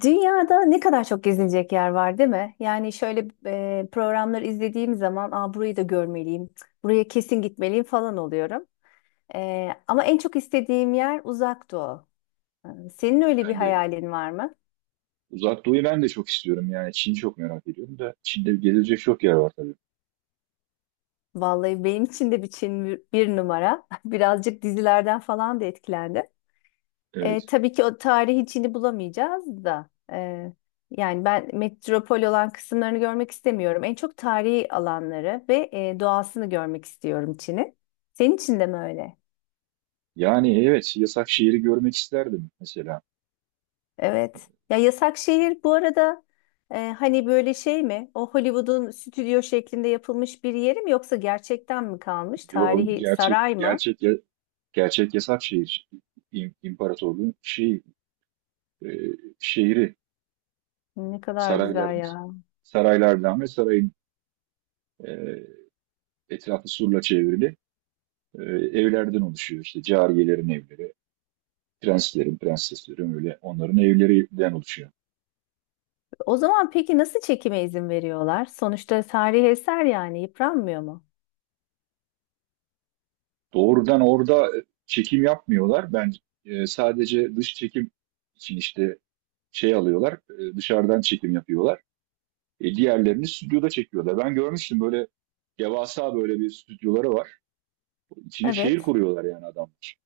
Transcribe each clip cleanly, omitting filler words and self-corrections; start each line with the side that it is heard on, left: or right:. left: Dünyada ne kadar çok gezilecek yer var, değil mi? Yani şöyle programları izlediğim zaman, aa, burayı da görmeliyim, cık, buraya kesin gitmeliyim falan oluyorum. Ama en çok istediğim yer Uzak Doğu. Senin öyle bir
right: Ben de
left: hayalin var mı?
right: Uzak Doğu'yu ben de çok istiyorum, yani Çin'i çok merak ediyorum da Çin'de gezilecek çok yer var tabii.
left: Vallahi benim için de bir Çin bir numara. Birazcık dizilerden falan da etkilendim. E,
right: Evet.
left: tabii ki o tarihi içini bulamayacağız da. Yani ben metropol olan kısımlarını görmek istemiyorum. En çok tarihi alanları ve doğasını görmek istiyorum Çin'in. Senin için de mi öyle?
right: Yani evet, yasak şehri görmek isterdim mesela.
left: Evet. Ya yasak şehir bu arada, hani böyle şey mi? O Hollywood'un stüdyo şeklinde yapılmış bir yeri mi yoksa gerçekten mi kalmış?
right: Yo,
left: Tarihi
right: gerçek
left: saray mı?
right: gerçek gerçek yasak şehir, imparatorluğun e, şehri,
left: Ne kadar güzel
right: sarayların
left: ya.
right: saraylardan ve sarayın e, etrafı surla çevrili, e, evlerden oluşuyor. İşte cariyelerin evleri, prenslerin, prenseslerin, öyle onların evlerinden oluşuyor.
left: O zaman peki nasıl çekime izin veriyorlar? Sonuçta tarihi eser, yani yıpranmıyor mu?
right: Doğrudan orada çekim yapmıyorlar. Ben sadece dış çekim için, işte şey alıyorlar, dışarıdan çekim yapıyorlar. Diğerlerini stüdyoda çekiyorlar. Ben görmüştüm, böyle devasa böyle bir stüdyoları var. İçine şehir
left: Evet.
right: kuruyorlar yani adamlar.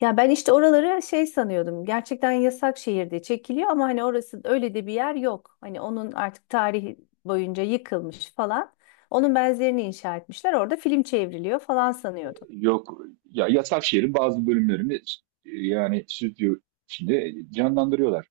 left: Ya ben işte oraları şey sanıyordum. Gerçekten yasak şehirde çekiliyor ama hani orası öyle de bir yer yok. Hani onun artık tarihi boyunca yıkılmış falan. Onun benzerini inşa etmişler. Orada film çevriliyor falan sanıyordum.
right: Yok ya, yasak şehrin bazı bölümlerini yani stüdyo içinde canlandırıyorlar.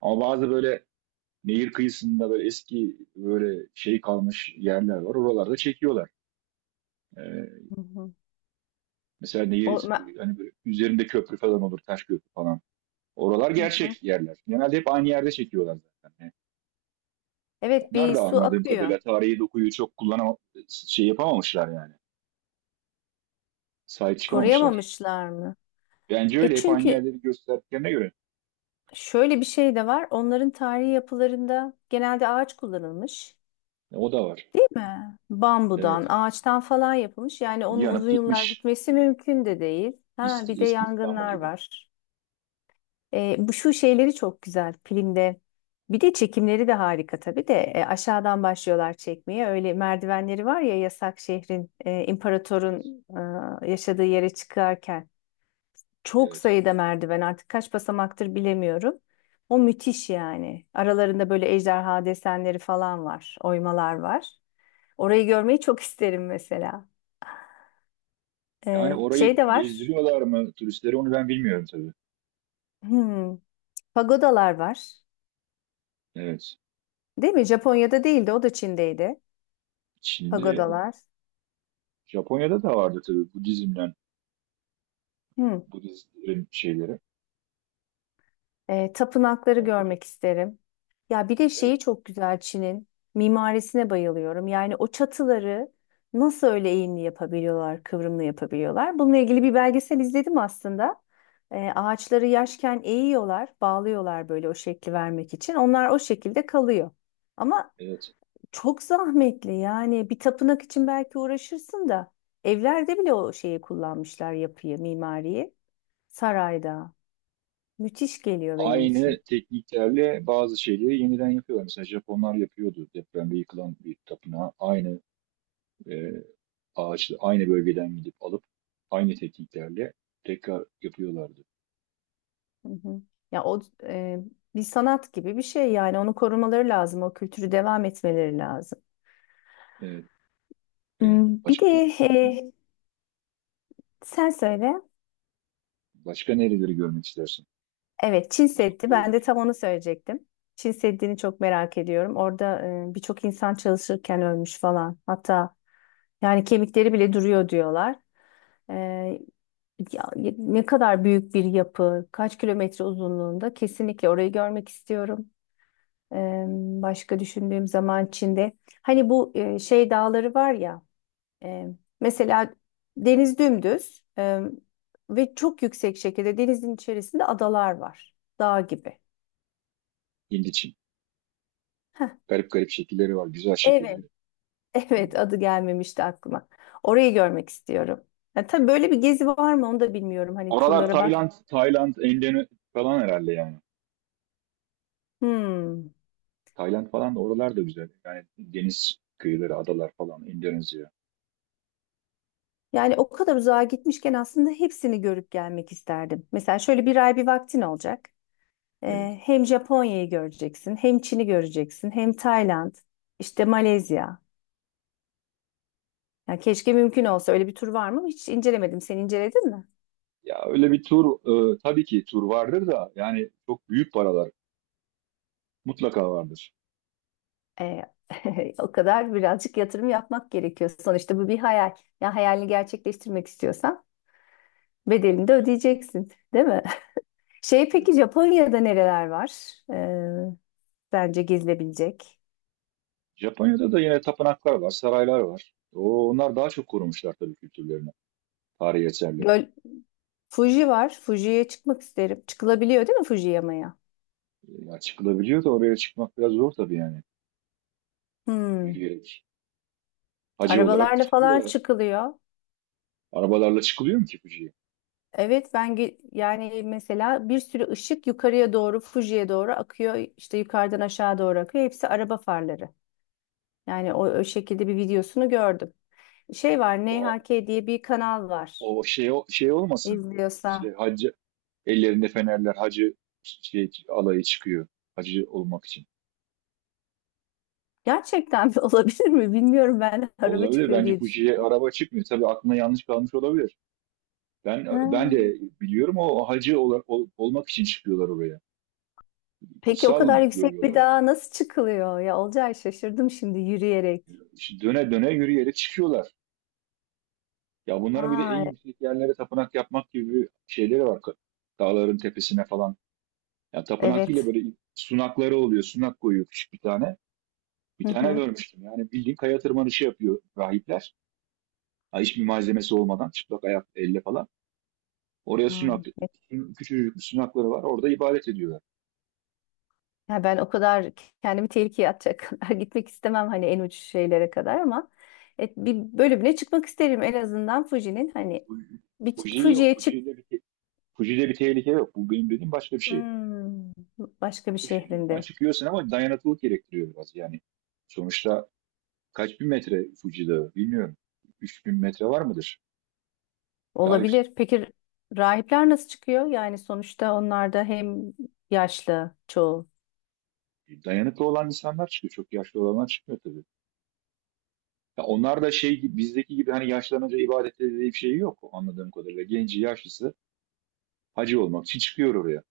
right: Ama bazı böyle nehir kıyısında, böyle eski böyle şey kalmış yerler var. Oralarda çekiyorlar. E,
left: Hı hı.
right: Mesela nehir,
left: O, ma-
right: hani üzerinde köprü falan olur, taş köprü falan. Oralar
left: hı hı.
right: gerçek yerler. Genelde hep aynı yerde çekiyorlar zaten. Yani
left: Evet,
right: onlar
left: bir
right: da
left: su
right: anladığım
left: akıyor.
right: kadarıyla tarihi dokuyu çok şey yapamamışlar yani. Sahip çıkamamışlar.
left: Koruyamamışlar mı?
right: Bence
left: E,
right: öyle, hep aynı
left: çünkü
right: yerleri gösterdiklerine göre.
left: şöyle bir şey de var. Onların tarihi yapılarında genelde ağaç kullanılmış.
right: O da var.
left: Değil mi? Bambudan,
right: Evet.
left: ağaçtan falan yapılmış. Yani onun
right: Yanıp
left: uzun yıllar
right: gitmiş.
left: gitmesi mümkün de değil. Ha, bir
right: Eski,
left: de
right: eski İstanbul
left: yangınlar
right: gibi.
left: var. Bu şu şeyleri çok güzel filmde. Bir de çekimleri de harika tabii de. Aşağıdan başlıyorlar çekmeye. Öyle merdivenleri var ya yasak şehrin,
right: Evet.
left: imparatorun yaşadığı yere çıkarken. Çok
right: Evet.
left: sayıda merdiven, artık kaç basamaktır bilemiyorum. O müthiş yani. Aralarında böyle ejderha desenleri falan var, oymalar var. Orayı görmeyi çok isterim mesela.
right: Yani
left: Şey
right: orayı
left: de var.
right: gezdiriyorlar mı turistleri, onu ben bilmiyorum tabii.
left: Hmm, pagodalar var.
right: Evet.
left: Değil mi? Japonya'da değildi, o da Çin'deydi.
right: Şimdi
left: Pagodalar.
right: Japonya'da da vardı tabii, Budizm'den,
left: Hmm,
right: Budistlerin şeyleri,
left: tapınakları
right: tapınakları.
left: görmek isterim. Ya bir de
right: Evet,
left: şeyi çok güzel Çin'in mimarisine bayılıyorum. Yani o çatıları nasıl öyle eğimli yapabiliyorlar, kıvrımlı yapabiliyorlar. Bununla ilgili bir belgesel izledim aslında. Ağaçları yaşken eğiyorlar, bağlıyorlar böyle o şekli vermek için. Onlar o şekilde kalıyor. Ama
right: evet.
left: çok zahmetli, yani bir tapınak için belki uğraşırsın da evlerde bile o şeyi kullanmışlar, yapıyı, mimariyi. Sarayda. Müthiş geliyor benim
right: Aynı
left: için.
right: tekniklerle bazı şeyleri yeniden yapıyorlar. Mesela Japonlar yapıyordu, depremde yıkılan bir tapınağı aynı e, ağaçlı, aynı bölgeden gidip alıp aynı tekniklerle tekrar yapıyorlardı.
left: Hı hı. Ya o e, Bir sanat gibi bir şey, yani onu korumaları lazım, o kültürü devam etmeleri lazım.
right: Evet, e,
left: Hmm, bir de
right: başka
left: e, sen söyle.
right: başka nereleri görmek istersin?
left: Evet, Çin
right: Uzak
left: Seddi.
right: Doğu
left: Ben de tam
right: dışında.
left: onu söyleyecektim. Çin Seddi'ni çok merak ediyorum. Orada birçok insan çalışırken ölmüş falan. Hatta yani kemikleri bile duruyor diyorlar. E, Ya, ne kadar büyük bir yapı, kaç kilometre uzunluğunda, kesinlikle orayı görmek istiyorum. Eee, Başka düşündüğüm zaman Çin'de hani bu şey dağları var ya, e, mesela deniz dümdüz ve çok yüksek şekilde denizin içerisinde adalar var. Dağ gibi.
right: Hint için. Garip garip şekilleri var, güzel
left: Evet,
right: şekilleri. Hmm.
left: evet, adı gelmemişti aklıma. Orayı görmek istiyorum. Ya, tabii böyle bir gezi var mı onu da bilmiyorum. Hani
right: Oralar
left: turlara bak.
right: Tayland, Tayland, Endone falan herhalde yani.
left: Hmm.
right: Tayland falan da, oralar da güzel. Yani deniz kıyıları, adalar falan, Endonezya.
left: Yani o kadar uzağa gitmişken aslında hepsini görüp gelmek isterdim. Mesela şöyle bir ay bir vaktin olacak.
right: Evet.
left: Hem Japonya'yı göreceksin, hem Çin'i göreceksin, hem Tayland, işte Malezya. Yani keşke mümkün olsa, öyle bir tur var mı? Hiç incelemedim. Sen inceledin mi?
right: Ya öyle bir tur, tabii ki tur vardır da yani çok büyük paralar mutlaka vardır.
left: Ee, O kadar birazcık yatırım yapmak gerekiyor. Sonuçta bu bir hayal. Ya hayalini gerçekleştirmek istiyorsan bedelini de ödeyeceksin, değil mi? Şey, peki
right: Evet.
left: Japonya'da nereler var? Bence gezilebilecek.
right: Japonya'da da yine tapınaklar var, saraylar var. O, onlar daha çok korumuşlar tabii kültürlerini, tarihi eserleri.
left: Göl, Fuji var. Fuji'ye çıkmak isterim. Çıkılabiliyor değil mi Fuji yamaya?
right: Ya çıkılabiliyor da, oraya çıkmak biraz zor tabii yani.
left: Hmm.
right: Yürüyerek. Hacı olarak
left: Arabalarla falan
right: çıkıyorlar.
left: çıkılıyor.
right: Arabalarla çıkılıyor mu ki Fuji'ye?
left: Evet, yani mesela bir sürü ışık yukarıya doğru Fuji'ye doğru akıyor. İşte yukarıdan aşağı doğru akıyor. Hepsi araba farları. Yani o şekilde bir videosunu gördüm. Şey var,
right: O,
left: NHK diye bir kanal var.
right: o şey olmasın.
left: İzliyorsa.
right: İşte hacı, ellerinde fenerler, hacı şey, alayı çıkıyor. Hacı olmak için.
left: Gerçekten mi olabilir mi? Bilmiyorum, ben araba
right: Olabilir.
left: çıkıyor
right: Bence
left: diye
right: Fuji'ye
left: düşündüm.
right: araba çıkmıyor. Tabii aklına yanlış kalmış olabilir. Ben
left: Ha.
right: ben de biliyorum, o hacı olarak olmak için çıkıyorlar oraya.
left: Peki o
right: Kutsal
left: kadar yüksek bir
right: görüyorlar.
left: dağa nasıl çıkılıyor? Ya Olcay, şaşırdım şimdi, yürüyerek.
right: İşte döne döne yürüyerek çıkıyorlar. Ya bunların bir de en
left: Vay,
right: yüksek yerlere tapınak yapmak gibi şeyleri var. Dağların tepesine falan. Ya tapınak değil de
left: evet.
right: böyle sunakları oluyor. Sunak koyuyor, küçük bir tane. Bir
left: Hı
right: tane
left: hı.
right: görmüştüm. Yani bildiğin kaya tırmanışı yapıyor rahipler. Ha, hiçbir malzemesi olmadan, çıplak ayak, elle falan. Oraya sunak,
left: Vay. Evet.
right: küçücük bir sunakları var. Orada ibadet ediyor.
left: Ya ben o kadar kendimi tehlikeye atacak kadar gitmek istemem, hani en uç şeylere kadar, ama bir bölümüne çıkmak isterim en azından Fuji'nin, hani bir ç-
right: Fuji yok.
left: Fuji'ye çık
right: Fuji'de bir tehlike yok. Bu benim dediğim başka bir şey.
left: Hmm, başka bir
right: Fuji'nin
left: şehrinde
right: çıkıyorsun ama dayanıklılık gerektiriyor biraz. Yani sonuçta kaç bin metre Fuji Dağı bilmiyorum. 3000 metre var mıdır? Daha yüksek.
left: olabilir. Peki rahipler nasıl çıkıyor? Yani sonuçta onlar da hem yaşlı çoğu.
right: Dayanıklı olan insanlar çıkıyor. Çok yaşlı olanlar çıkmıyor tabii. Ya onlar da şey gibi, bizdeki gibi hani yaşlanınca ibadette dediği bir şey yok anladığım kadarıyla. Genci yaşlısı hacı olmak için çıkıyor oraya.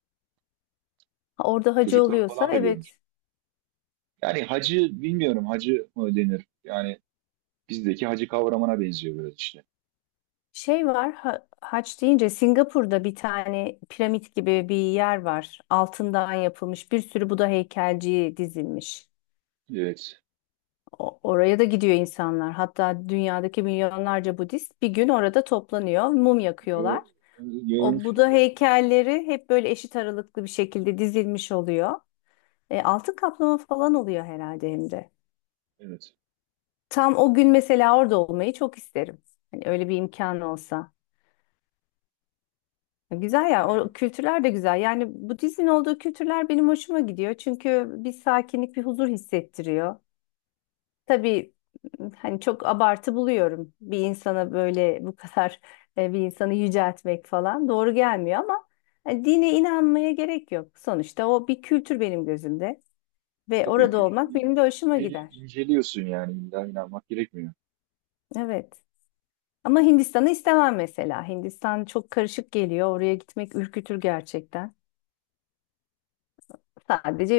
left: Ha, orada hacı
right: Çocuklar
left: oluyorsa
right: falan da görmüş.
left: evet.
right: Yani hacı bilmiyorum, hacı mı denir? Yani bizdeki hacı kavramına benziyor biraz işte.
left: Haç deyince Singapur'da bir tane piramit gibi bir yer var. Altından yapılmış bir sürü Buda heykelci dizilmiş.
right: Evet.
left: Oraya da gidiyor insanlar. Hatta dünyadaki milyonlarca Budist bir gün orada toplanıyor, mum
right: Gör,
left: yakıyorlar. O Buda
right: görmüştüm.
left: heykelleri hep böyle eşit aralıklı bir şekilde dizilmiş oluyor. Altın kaplama falan oluyor herhalde hem de.
right: Evet.
left: Tam o gün mesela orada olmayı çok isterim. Hani öyle bir imkan olsa. Güzel ya,
right: Yani
left: o kültürler de güzel. Yani Budizmin olduğu kültürler benim hoşuma gidiyor. Çünkü bir sakinlik, bir huzur hissettiriyor. Tabii hani çok abartı buluyorum, bir insana böyle bu kadar, bir insanı yüceltmek falan doğru gelmiyor, ama hani dine inanmaya gerek yok. Sonuçta o bir kültür benim gözümde ve
right: tabii
left: orada
right: kültürü
left: olmak benim de hoşuma gider.
right: inceliyorsun, yani illa inanmak gerekmiyor.
left: Evet. Ama Hindistan'ı istemem mesela. Hindistan çok karışık geliyor. Oraya gitmek ürkütür gerçekten.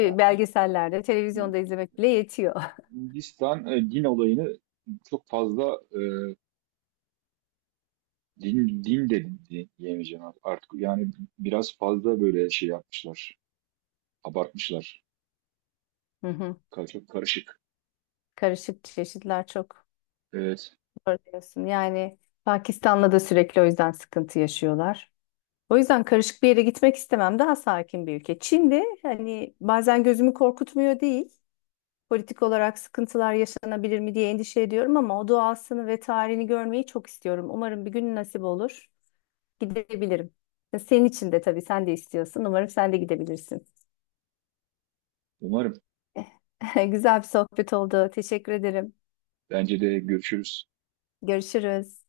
right: Ya
left: belgesellerde, televizyonda izlemek bile yetiyor.
right: Hindistan din olayını çok fazla, din diyemeyeceğim artık. Yani biraz fazla böyle şey yapmışlar. Abartmışlar.
left: Hı hı.
right: Çok karışık.
left: Karışık, çeşitler çok.
right: Evet.
left: Doğru diyorsun. Yani Pakistan'la da sürekli o yüzden sıkıntı yaşıyorlar. O yüzden karışık bir yere gitmek istemem. Daha sakin bir ülke. Çin de hani bazen gözümü korkutmuyor değil. Politik olarak sıkıntılar yaşanabilir mi diye endişe ediyorum, ama o doğasını ve tarihini görmeyi çok istiyorum. Umarım bir gün nasip olur. Gidebilirim. Senin için de, tabii sen de istiyorsun. Umarım sen de gidebilirsin.
right: Umarım.
left: Güzel bir sohbet oldu. Teşekkür ederim.
right: Bence de, görüşürüz.
left: Görüşürüz.